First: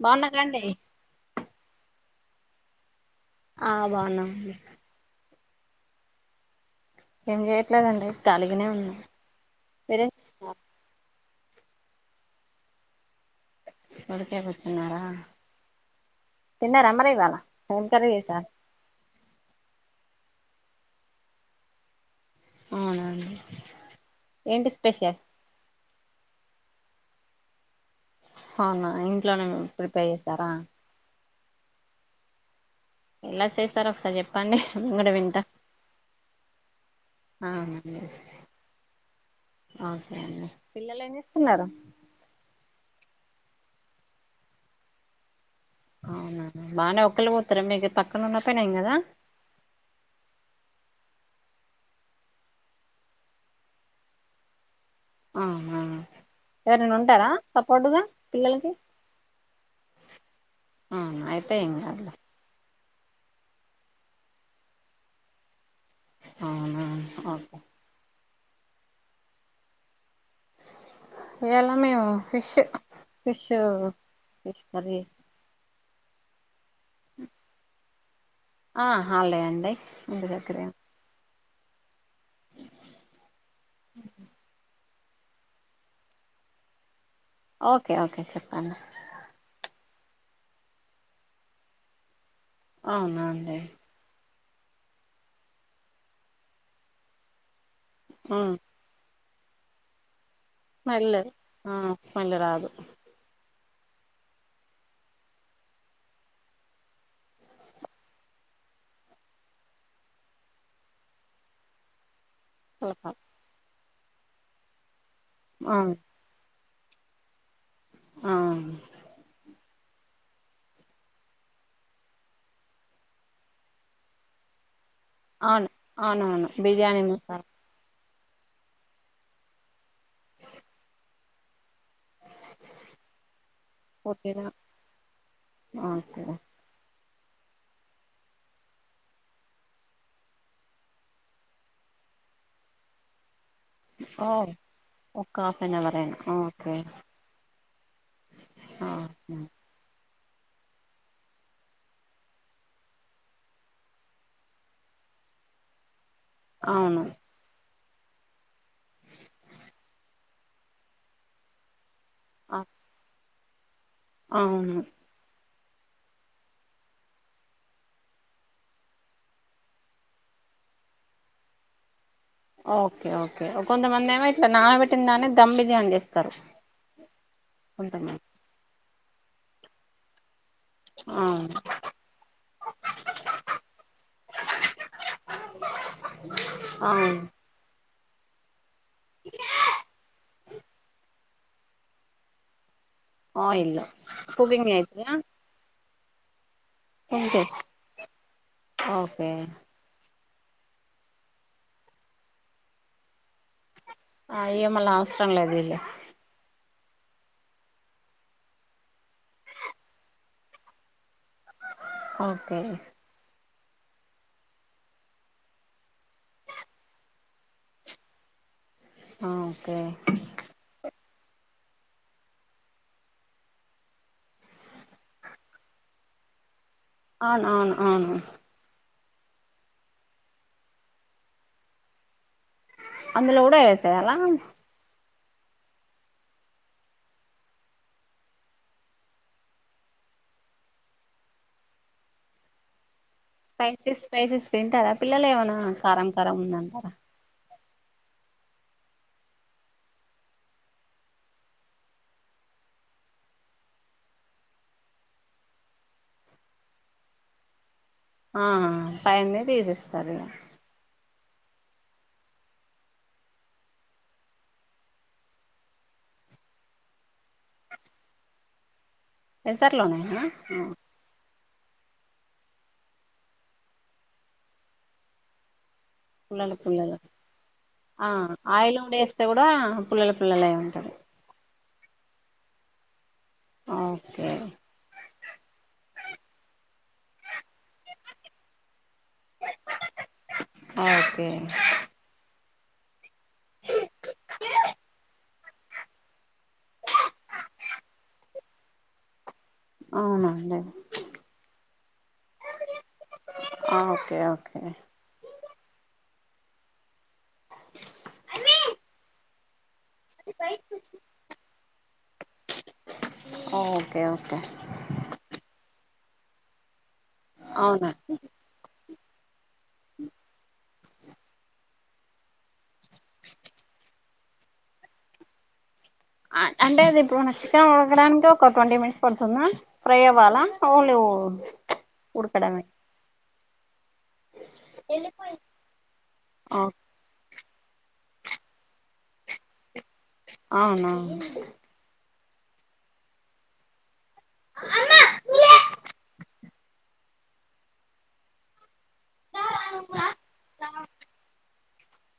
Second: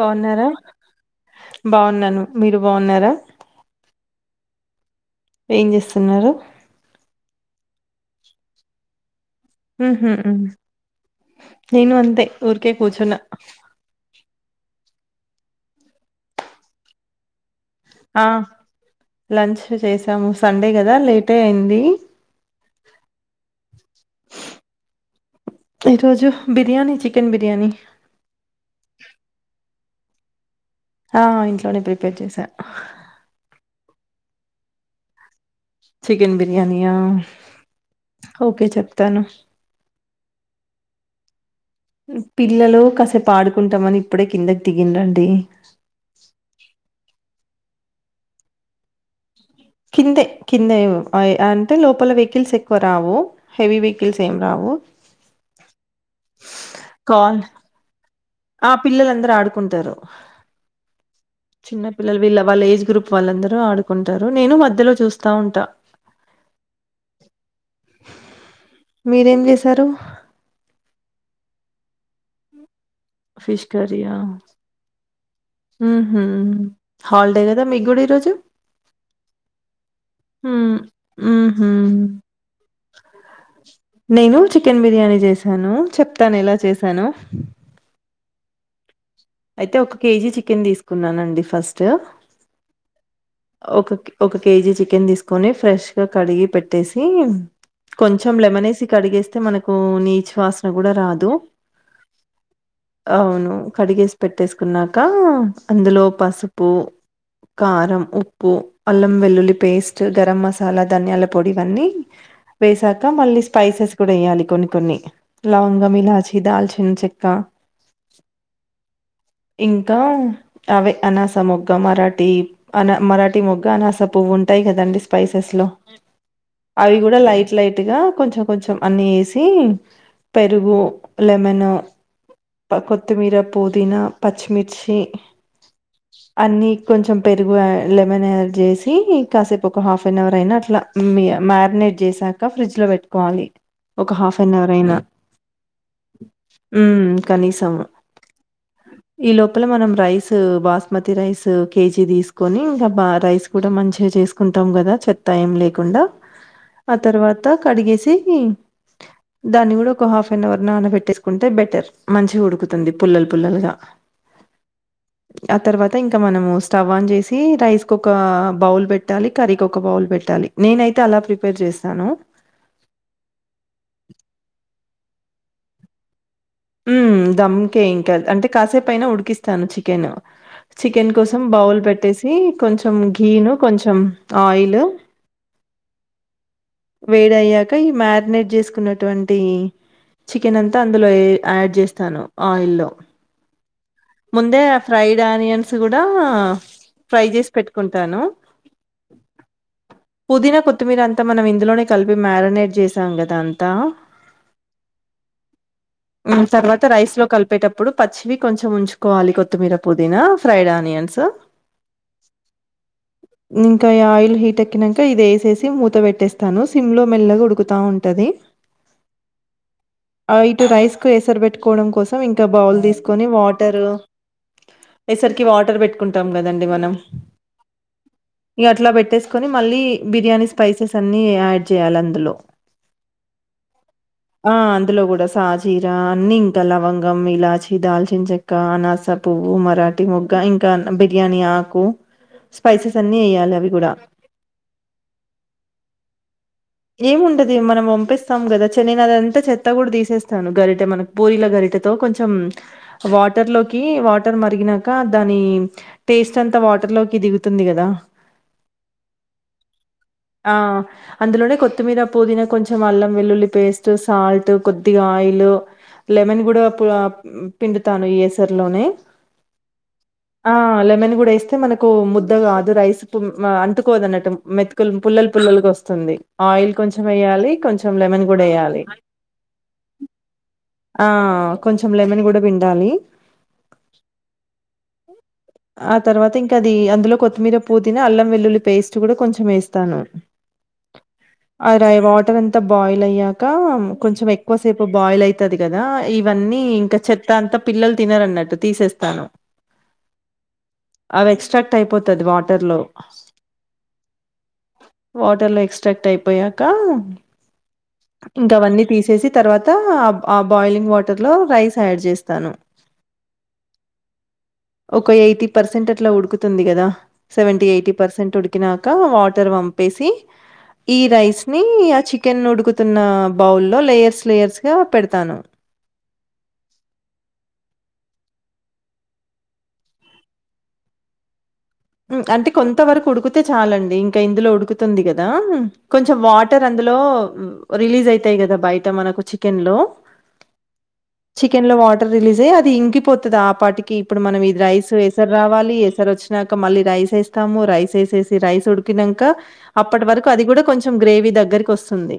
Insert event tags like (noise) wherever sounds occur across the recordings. బాగున్నారా బాగున్నాను మీరు బాగున్నారా ఆ బావున్నాం అండి ఏం చేస్తున్నారు ఏం చేయట్లేదండి ఖాళీగానే ఉన్నాం మీరేం చేస్తున్నారు నేను అంతే ఊర్కే కూర్చున్న ఉరికే కూర్చున్నారా తిన్నార మరి ఇక ఆ లంచ్ చేసాము సండే కదా లేటే అయింది అవునా అండి ఏంటి స్పెషల్ ఈరోజు బిర్యానీ చికెన్ బిర్యానీ అవునా ఇంట్లోనే ప్రిపేర్ చేస్తారా ఆ ఇంట్లోనే ప్రిపేర్ చేసా ఎలా చేసారొ ఒకసారి చెప్పండి నిను వింటా చికెన్ బిర్యానియా అవునండి ఓకే చెప్తాను ఓకే పిల్లలు ఏం చేస్తున్నారు పిల్లలు కాసేపు ఆడుకుంటామని ఇప్పుడే కిందకి దిగిండు అండి అ మీకు పక్కన ఉన్న పని అయినదా కిందే కిందే అంటే లోపల వెహికల్స్ ఎక్కువ రావు హెవీ వెహికల్స్ ఏం రావు ఆహ ఎవరినైనా ఉంటారా కాల్ సపోర్టుగా ఆ పిల్లలకి పిల్లలుందరు ఆడుకుంటారు అవునా అయితే ఏం చిన్న కాదులే పిల్లలు వీళ్ళ వాళ్ళ ఏజ్ గ్రూప్ వాళ్ళందరూ ఆడుకుంటారు నేను మధ్యలో చూస్తా ఉంటా అవునా ఓకే మీరేం చేశారు ఇయాలానేమో fish fish fish fish curry ఉహు హాల్డే కదా మీ కూడా ఈరోజు ఆ హల్డే అండి ఇంటి దగ్గరే మ్మ్ నిను కూడా చికెన్ బి బిర్యానీ చేశాను చెప్తాను ఎలా చేశానో ఓకే ఓకే చెప్పండి అయితే ఒక కేజీ చికెన్ తీసుకున్నానండి ఫస్ట్ అవునా అండి ఒక ఒక కేజీ చికెన్ తీసుకొని ఫ్రెష్ గా కడిగి పెట్టేసి కొంచెం ఉమ్ లెమనేసి కడిగేస్తే మనకు నీచ్ వాసన కూడా స్మెల్ రాదు ఆ స్మెల్ రాదు అవును కడిగేసి పెట్టేసుకున్నాక అందులో పసుపు కారం ఉప్పు పూ అల్లం వెల్లుల్లి పేస్ట్ గరం మసాలా ధనియాల పొడి ఇవన్నీ వేసాక మళ్ళీ స్పైసెస్ కూడా ఏయ్యాలి కొన్ని కొన్ని లవంగం అవును ఇలాచి దాల్చి ఇన్ చెక్క ఆ ఇంకా ఆవే అనాసా మొగ్గ, మరాఠీ అనా మరాఠ మొగ్గ, అనాస పువ్వుంటాయి కదాండి. స్పైసెస్ లో అవును అవునవును అవి బిర్యానీ కూడా మసాలా లైట్ లైట్ గా కొంచెం కొంచెం అన్ని వేసి పెరుగు, లెమన్ కొత్తిమీర, పుదీనా, పచ్చిమిర్చి ఓకే అన్ని కొంచెం పెరుగు యాడ్ లెమన్ యాడ్ చేసి కాసేపు ఒక హాఫ్ అన్ అవర్ అయినా అట్లా మ్యారినేట్ చేసాక ఫ్రిడ్జ్ లో పెట్టుకోవాలి. ఒక ఓ హాఫ్ అన్ అవర్ అయినా ఒక హాఫ్ అన్ అవర్ అయినా ఓకే హ్మ్ కనీసం. ఈ లోపల మనం రైస్ బాస్మతి రైస్ కేజీ తీసుకు కొని ఇంకా బా రైస్ కూడా మంచిగా చేసుకుంటాం కదా చెత్తా ఏం లేకుండా ఆ అవును తర్వాత కడిగేసి దాన్ని కూడా ఒక హాఫ్ అన్ అవర్ నానబెట్టేసుకుంటే బెటర్. మంచిగ ఉడుకుతుంది పుల్లలు పుల్లలుగా అవును ఆ తర్వాత ఇంక మనము స్టవ్ ఆన్ చేసి రైస్కి ఒక బౌల్ పెట్టాలి కర్రీకి ఒక బౌల్ పెట్టాలి నేనైతే అలా ప్రిపేర్ చేస్తాను. ఓకే. ఓకే. కొంతమంది ఏమో ఇట్లా నా పెబట్టిన దాన్ని దమ్ బిర్యాని చేస్తారు. మ్, దమ్ కే ఇంకా కొంతమంది అంటే కాసేపు అయినా ఉడికిస్తాను చికెన్. చికెన్ కోసం అవును బౌల్ పెట్టేసి కొంచెం గీ ను కొంచెం ఆయిల్ (unintelligible) వేడయ్యాక, ఈ మ్యారినేట్ చేసుకున్నటువంటి చికెన్ అంతా అందులో యాడ్ చేస్తాను ఆయిల్ లో. ఆయిల్ లో ముందే ఫ్రైడ్ ఆనియన్స్ కూడా ఫ్రై కుక్ చేసి చేస్తా పెట్టుకుంటాను ఓకే పుదీనా కొత్తిమీర అంతా మనం ఇందులోనే కలిపి మ్యారినేట్ చేసాం కదా. ఆ ఇయ్య మళ అవసరం లేదు లే రైస్ లో కలిపేటప్పుడు పచ్చివి కొంచెం ఉంచుకోవాలి కొత్తిమీర పుదీనా ఫ్రైడ్ ఆనియన్స్. ఓకే ఇంకా ఈ ఆయిల్ హీట్ ఎకినాక ఇది వేసేసి మూత పెట్టేస్తాను సిమ్ లో మెల్లగా ఉడుకుతా ఉంటది. ఓకే కే ఎసర్ పెట్టుకోవడం కోసం ఇంకా బౌల్ తీసుకొని వాటర్ టర్ ఎసరు వాటర్ పెట్టుకుంటాం కదం మనం అవును అవును అవును ఇగ అట్లా పెటు కట్టేసుకొని మళ్ళీ బిర్యానీ స్పైసెస్ అన్ని యాడ్ చేయాలి అందులో. అందులో కూడాలో వేయ ఆ అందులో కూడా సాజీరా అన్ని ఇంకా లవంగం, ఇలాచి, దాల్చిన చెక్క, అనాసా పువ్వు, మరాఠీ మొగ్గ. ఇంకా బిర్యానీ ఆకు, స్పైసెస్. అన్నీ ఎయ్యాలి అవి గూడా. స్పైసెస్ స్పైసెస్ తింటారా పిల్లలు ఏమైనా కారం కారం ఉందండి. ఏముండ మనం పంపిస్తాం కదా చెనిదంతా చెత్త కూడా తీసేస్తాను గరిటె మనం పూరిల గరిటతో కొంచెం వాటర్లో కి వాటర్ మరిగినంకా దాని టేస్ట్ అంతా వాటర్ లోకి దిగుతుందని. ఉంటుంది కదా? ఆ పైనే తీసిస్తారు. ఆ! అందులోనే కొత్తిమీర, పుదీనా, కొంచెం అల్లం వెల్లుల్లి పేస్ట్, సాల్ట్ కొద్దిగా ఆయిల్. లెమన్ కూడా పిండుతాను ఎసరిలోనే. ఎసర్లోనో నే నా? గూడా ఏస్తే మనకు ముద్ద కాదు రైస్ అంటుకోదు అన్నట్టు మెతుకులు పుల్లలు పుల్లలగా వస్తుం పుల్లలు ఆయిల్ పుల్లలు కొంచెం వేయాలి కొంచెం ఆ లెమన్ కుడా ఆయిల్ ఏయాలి కూడా వేస్తే కూడా పుల్లలు పుల్లలై ఉంటది ఆ కొంచెం లేమన్ కూడా పిండాలి ఆ ఓకే ఆ తర్వాత ఇంకా అది అందులో కొత్తిమీర పుదీనా అల్లం వెల్లుల్లి పేస్ట్ కూడా కొంచెం ఏస్తాను ఓకే అ వాటర్ అం త బాయిల్ అయ్యాక కొంచెం ఎక్కువ సేపు బాయిల్ అయి తది కదా ఇవన్నీ ఇంకా చెత్త అంతా పిల్లలు తినరన్నట్టు తీసేస్తాను అవునండి అవి ఎక్స్ట్రాక్ట్ అయిపోతాది వాటర్లో ఆ ఓకే ఓకే టర్లో ఎక్స్ట్రాక్ట్ అయిపోయాక ఇంకా అవన్నీ తీసేసి తర్వా త ఆ బాయిలింగ్ వాటర్లో రైస్ యాడ్ చేస్తాను ఓ ఓకే ఓకే ఎయిటి పర్సెంట్ అట్లా ఉడుకుతుంది కదా సెవేన్టి ఎయిటి అవునా పర్సెంట్ ఉడికినాక వా టర్ వంపేసి ఈ రైస్‌ని ఆ చికెన్ ఉడుకుతున్న బౌల్లో లేయర్స్ లేయర్స్ గా పెడతాను అంటే అది ఇప్పుడునా చికెన్ ఉడకడానికి ఒక ట్వంటీ మినిట్స్ పడుతుందా ఫ్రై అవ్వాలా ఓన్లీ ఓ అంటే కొంత వరకు ఉడుకితే చాలం డి ఇంకా ఇందులో ఉడుకుతుంది కదా కొంచెం వాటర్ అందులో రిలీజ్ అయి తాయ్ కదా బయట మనకు చికెన్ లో అవునా టర్ రిలీజ్ అయ్యి అది ఇంకిపోతాది ఆ పాటికి ఇప్పుడు మనం ఇది రైస్ ఏసారు రావాలి ఏసారోచ్చినా క మళ్ళీ రైస్ ఏస్తాము రైస్ ఏసేసి రైస్ ఉండ్ కినంక అప్పటి వరకు అది కూడా కొంచెం గ్రేవీ దగ్గరకి వస్తుంది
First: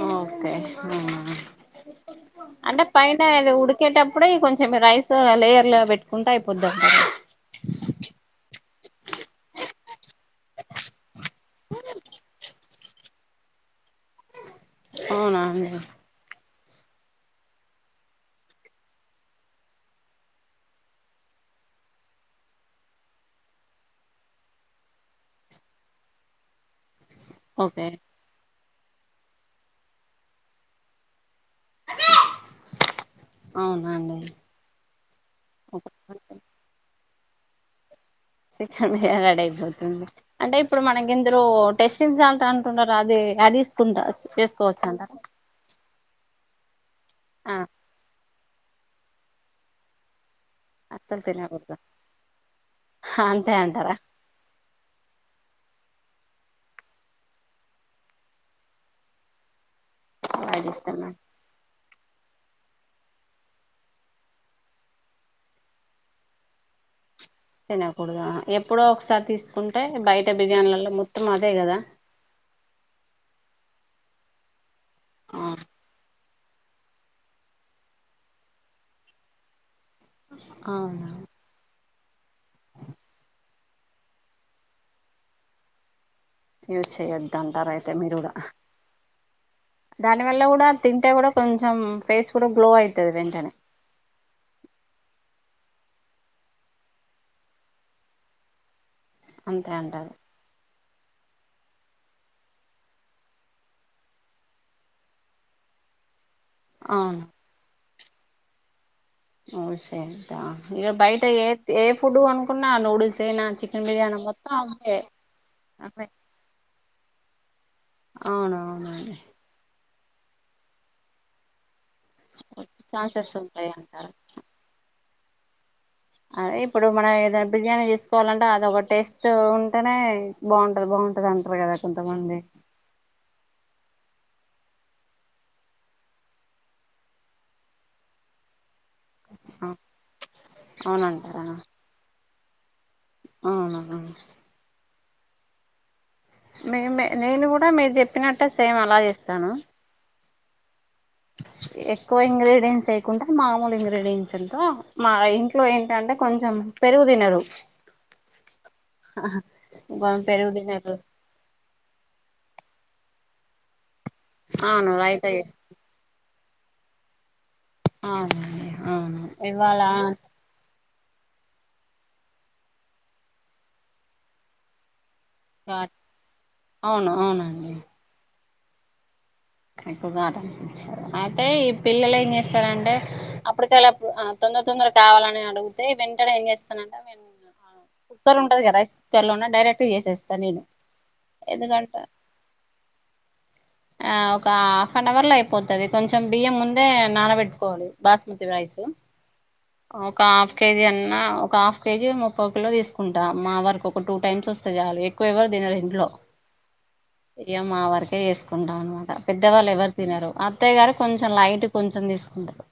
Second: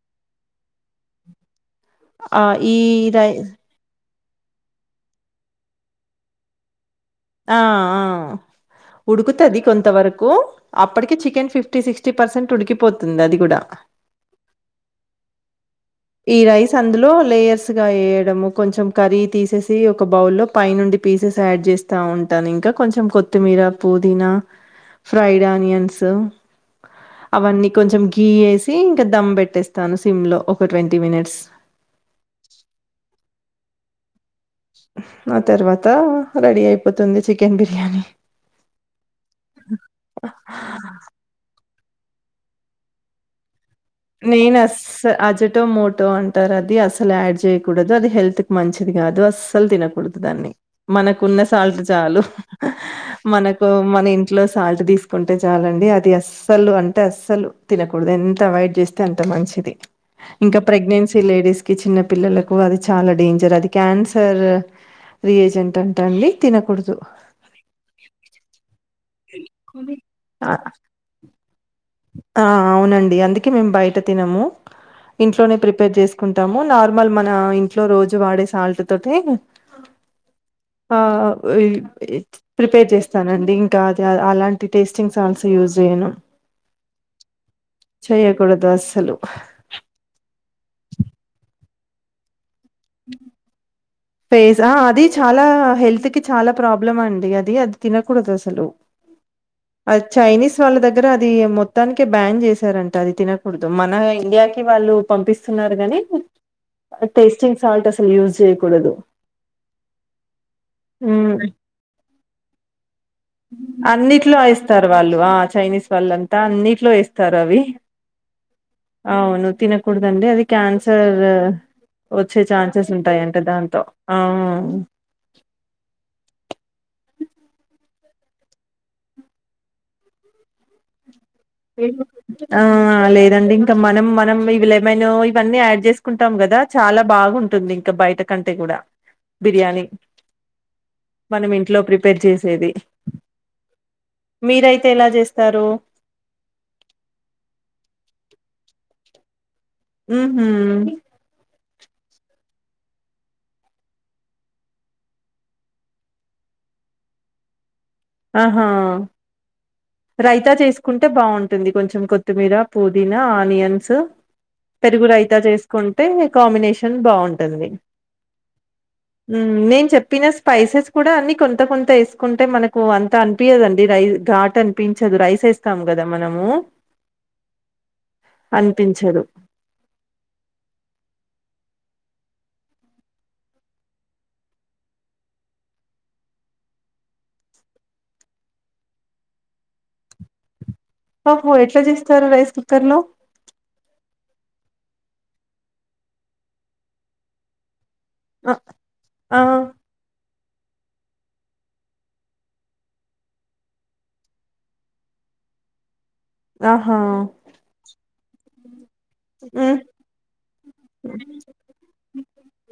ఆ ఓకే ఆ ఆ ఆహ్, ఈ అంటే పైనే రై అది ఉడికేట ప్పుడే కొంచెం రైస్ లేయర్లో పెట్టుకుంటే అయిపోద్దంటరా ఆ ఆ ఉడుకుతది కొంతవరకు అప్పటికి chicken fifty sixty percent ఉడికిపోతుంది అది కూడా అవునా అండి ఈ రైస్ అందులో లేయర్స్ గా ఏయడము కొంచెం కర్రీ తీసేసి ఒక బౌల్లో పై నుండి పీసేస్ యాడ్ చేస్తా ఉంటాను ఇంకా కొంచెం కొత్తిమీర పుదీనా ఫ్రైడ్ ఆనియన్స్ అవన్నీ ఓకే కొంచెం గీయేసి ఇంకా దమ్ పెట్టేస్తాను సిమ్ లో ఒక ట్వంటీ మినిట్స్ అవునాండి ఆ తర్వాత రెడీ అయిపోతుంది చికెన్ బిర్యానీ చికెన్ రెడ్ అయిపోతుంది అంటే ఇప్పుడు మనకిందులో టెస్టింగ్ సాల్ట్ అంటుండారు అదే యాడ్ చే నేను అస్స అజటో మోటో అంటారు అది అసలు యాడ్ ఆ చేయకూడదు అది హెల్త్ మంచిది కాదు అస్సలు తినకూడదు దాన్ని అస్సలు మనకున్న తినకూడదు సాల్ట్ చాలు అంతే మనకు అంటారా మన ఇంట్లో సాల్ట్ తీసు కుంటే చాలండి అది అస్సలు అంటే అస్సలు తినకూడదు ఎంత అవైడ్ చేస్తే అంత మంచిది ఇంకా అవాయిడ్ చేస్తున్నా ప్రెగ్నెన్సీ లేడీస్‌కి చిన్న పిల్లలకు అది చాలా డేంజర్ అది క్యాన్సర్ రి ఏజెంట్ అంట అండి తినకూడదు తినకూడదా ఎప్పుడో ఒకసారి తీసుకుంటే బయట ఆ బిర్యానులలో మొత్తం అదే కదా ఆ అవునండి అందుకే మేము బయట తినము ఇంట్లోనే ప్రిపేర్ చేసు కుంటాము నార్మల్ మన ఇంట్లో రోజు వాడే సాల్ట్ తోటే ఆ అవునా ప్రిపేర్ చేస్తానండి ఇంకా అది అలాంటి టేస్టింగ్ సాల్ట్స్ యూజ్ చేయను యూజ్ చేయొద్దు అంటారయితే మీరు కూడా చేయకూడదు అస్సలు దాని వల్ల కూడా తింటే కూడా కొంచెం ఫేస్ కూడా గ్లో అవుతుంది వెంటనే ఫేస్ ఆ అది చాలా హెల్త్ కి చాలా ప్రాబ్లం అండి అది అది తినకూడదు అసలు అంతే అద్ అంటారు చైనిస్ వాల దగ్ దగ్గర అది మొత్తానికే బ్యాన్ చేశారంట అది తినకూడదు మన ఇండియాకి వాళ్ళు పంపిస్తున్నారు గాని అవును టేస్టింగ్ సాల్ట్ అసలు యూస్ చేయకూడదు ఓ చేయొద్ ఇక బయట ఏ తె ఏ ఫుడ్ కొనుకున్న నూడిల్స్ అయినా చికెన్ బిర్యానీ అన్నిట్లో మొత్తం వేస్తారు అవే వాళ్ళు ఆ చైనీస్ వాళ్ళంతా అన్నిట్లో వేస్తారు అవి అవునవును అండి కూడదండి అది క్యాన్సర్ వచ్చే ఛాన్సెస్ ఉంటాయంట ఉంటాయి దాంతో అంటారు ఆ అదే ఇప్పుడు మనం ఏదైనా బిర్యానీ తీసుకోవాలంటే అది ఒక టేస్ట్ ఉంటేనే బాగుంటది బాగుంటది అం ఆ లేదండి ఇంకా మనం మనం ఇవి లెమైన్ ఇవన్నీ యాడ్ చేసుకుంటాం కదా చాలా బాగుంటుంది ఇంకా బయట కంటే కూడా బిర్యానీ అవునంటారా మనం ఇంట్లో ప్రిపేర్ చేసేది అవునా అ మీరైతే ఎలా చేస్తారు మే నేను కూడా మీరు చెప్పినట్టే సేమ్ అలా చేస్తాను ఊహు ఎక్కువ ఇంగ్రీడియంట్స్ వేయకుంటే మామూలు ఇంగ్రీడియంట్స్తో మా ఇంట్లో ఏంటంటే కొంచెం పెరుగు దినరు ఆహా పెరుగు రైతా తినరు చేసుకుంటే బాగుంటుంది కొంచెం కొత్తిమీర పుదీనా ఆనియన్స్ అవును పెరుగు రైతా రయితా చేస్తా చేసుకుంటే కాంబినేషన్ బాగుంటు అవునండి అవును ఊ ఇవాళ నేన్ చెప్పిన స్పైసస్ కూడా అన్ని కొంత కొంత వేసుకుంటే మనకు అంత అనిపియదండి రై ఘాట్ అనిపిం రైస్ వేస్తాం కదా మనము అవును అవునండి అనిపించదు ఎకు గాటనిపించదు అయితే ఈ పిల్లలు ఏం చేస్తారంటే అప్పటికెళ్ళప్పుడు ఆ తో తొందర తొందర కావాలని అడిగితే వెంటనే ఏం చేస్తానంట అవే (unintelligible) కుక్కర్ ఉంటది కదా రైస్ కుక్కర్ లోనె డైరెక్ట్ చేసెస్తా నేను ఓహో ఎట్లా ఎందుకంటే చేస్తారు రైస్ కుక్కర్ లో ఆ ఒక హాఫ్ అన్ అవర్ లో అయిపోతది కొంచెం బియ్యం ముందే నానబెట్టుకోవాలి బాస్మతి రైసు ఆ ఒక హాఫ్ కేజీ అన్నా ఒక హాఫ్ కేజీ ముప్పవుకిలో తీసుకుంట మా వరకు ఒక టూ టైమ్స్ వస్తే చాలు ఎక్కువ ఎవరు తినరు ఇంట్లో ఆహా ఇగ మా వరకే చేసుకుంటాం అనమాట పెద్దవాళ్ళు ఎవరు తినరు అత్తయ్య గారు కొంచెం లైట్ కొంచెం తీసుకుంటరు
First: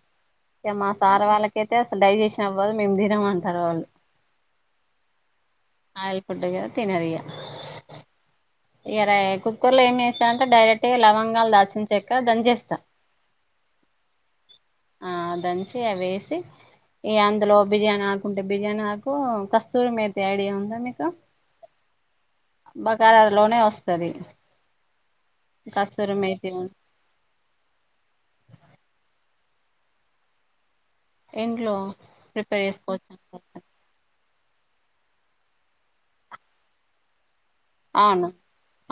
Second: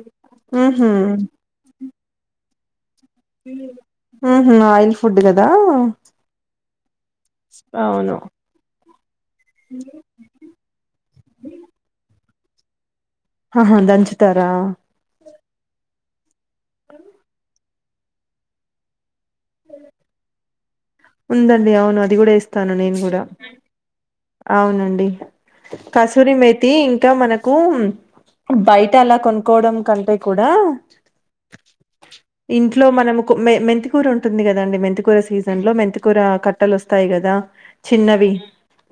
ఇగ మా ఉహు సారు వాళ్ళకయితే డైజెషన్ అవ్వదు మేము తినం అంటారు వాళ్ళు ఊ ఊహు ఆయిల్ ఫుడ్ కదా ఆయిల్ ఫుడ్ కదా అవును ఇగ రై కుకర్ లో ఏమి చేస్తాంటే డైరెక్ట్ గా లవంగాలు దాల్చిన చెక దంచి ఏస్తా ఆహా దంచుతారా చి అందులో బిర్యానీ ఆకుంటే బిర్యానీ ఆకు కస్తూరి మేతి ఐడియా ఉందా మీకు ఉందండి అవును అది కూడా ఏస్తాను నేన్ కూడా లోనే వస్తది అవునండి కసూరి మేతి ఇంకా మనకు బయట అలా కొనుకోవడం కంటే కూడా ఇంట్లో ప్రిపేర్ ఇంట్లో చేసుకోవచ్చు మనము కు అనుకు మె (unintelligible) మెంతికూర ఉంటుంది కదండి మెంతికూర సీజన్ లో మెంతికూర కట్టలు వస్తాయి కదా అవును చిన్నవి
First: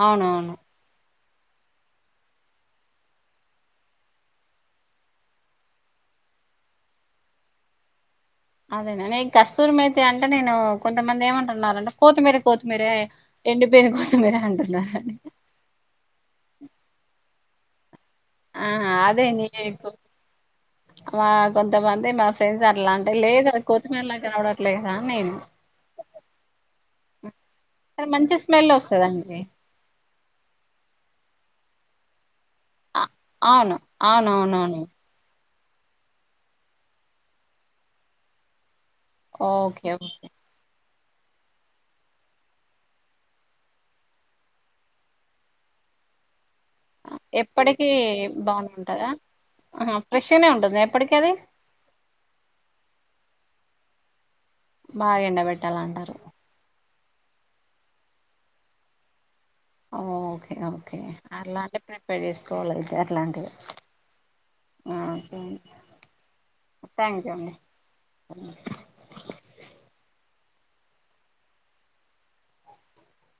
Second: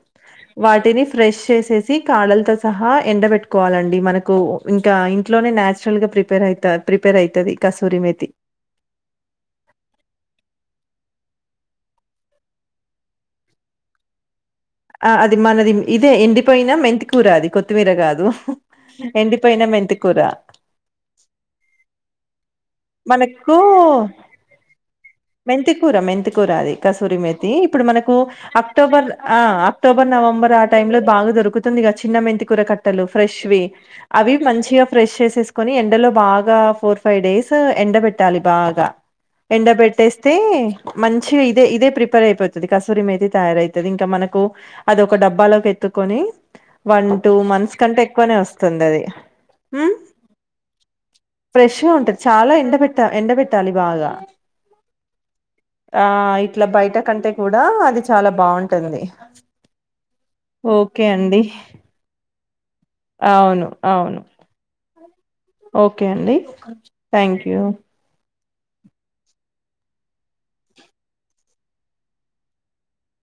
అవునవును వాటిని ఫ్రెష్ చేసేసి కాడలతో సహా ఎండ పెట్టుకోవాలండి మనకు ఇంకా ఇంట్లోనే నచురల్ గా ప్రిపేర్ అయి ప్రిపేర్ అయితది కసూరి మేతి అదేన న కస్తూరుమ అయితే అంటే నేను కొంతమంది ఏమంటున్నంటే కోత్తిమీర కోతిమీరే ఎండి పైన్ కొత్తిమిరా అంతారు ఆ అది మనది ఇదే ఎండిపోయినా మెంతికూర అది కొత్తిమీర కాదు ఆ అదే ఎండిపోయిన నీకు మెంతికూర మా కొంతమంది మా ఫ్రెండ్స్ అట్లా అంటే లేదు మనకు అది కొత్తిమీరలా కనబడట్లేదా అని నేను మెంతికూర మెంతికూర అది కసూరి మీద ఇప్పుడు కానీ మనకు మంచి స్మెల్ అక్టోబర్ ఆ వస్తదండి అక్టోబర్ నవంబర్ ఆ టై లో బాగా దొరుకుతుంది చిన్న మెంతికుర అ కట్టలు ఫ్రెష్ వి అవును అవి అవునవునవును మంచిగా ఫ్రెష కొని ఎండలో బాగా ఫోర్ ఫైవ్ డేస్ ఎండ పెట్టాలి బాగా ఎండ ఓకే ఓకే పెట్టేస్తే మంచి ఇదే ఇదే ప్రిపేర్ అయిపోతుంది కసూరి మీద తయారైతుంది ఇంకా మనకు అది ఒక డబ్బాలోకి కని వన్ టూ మంత్స్ ఎప్పటికి కంటే ఎక్కువనే బానే వస్తుంది అది ఉంటదా ఉమ్ ఆహా ఫ్రెష్గానే ఉంటుంది ఎప్పటికి అది ఫ్రెష్గా ఉంటాది చాలా అలా ఎండ పెట్ట ఎండ పెట్టాలి బాగా బాగా ఆ ఎండబెట్టాలంటారు ఇట్లా బయట కంటే కూడా అది చాలా బాగుంటది ఓకే ఓకే అలాంటి ప్రిపేర్ చేసుకోవాలి అయితే అట్లాంటివి అవును అవును ఆ ఓకే అండి థ్యాంక్ యూ అ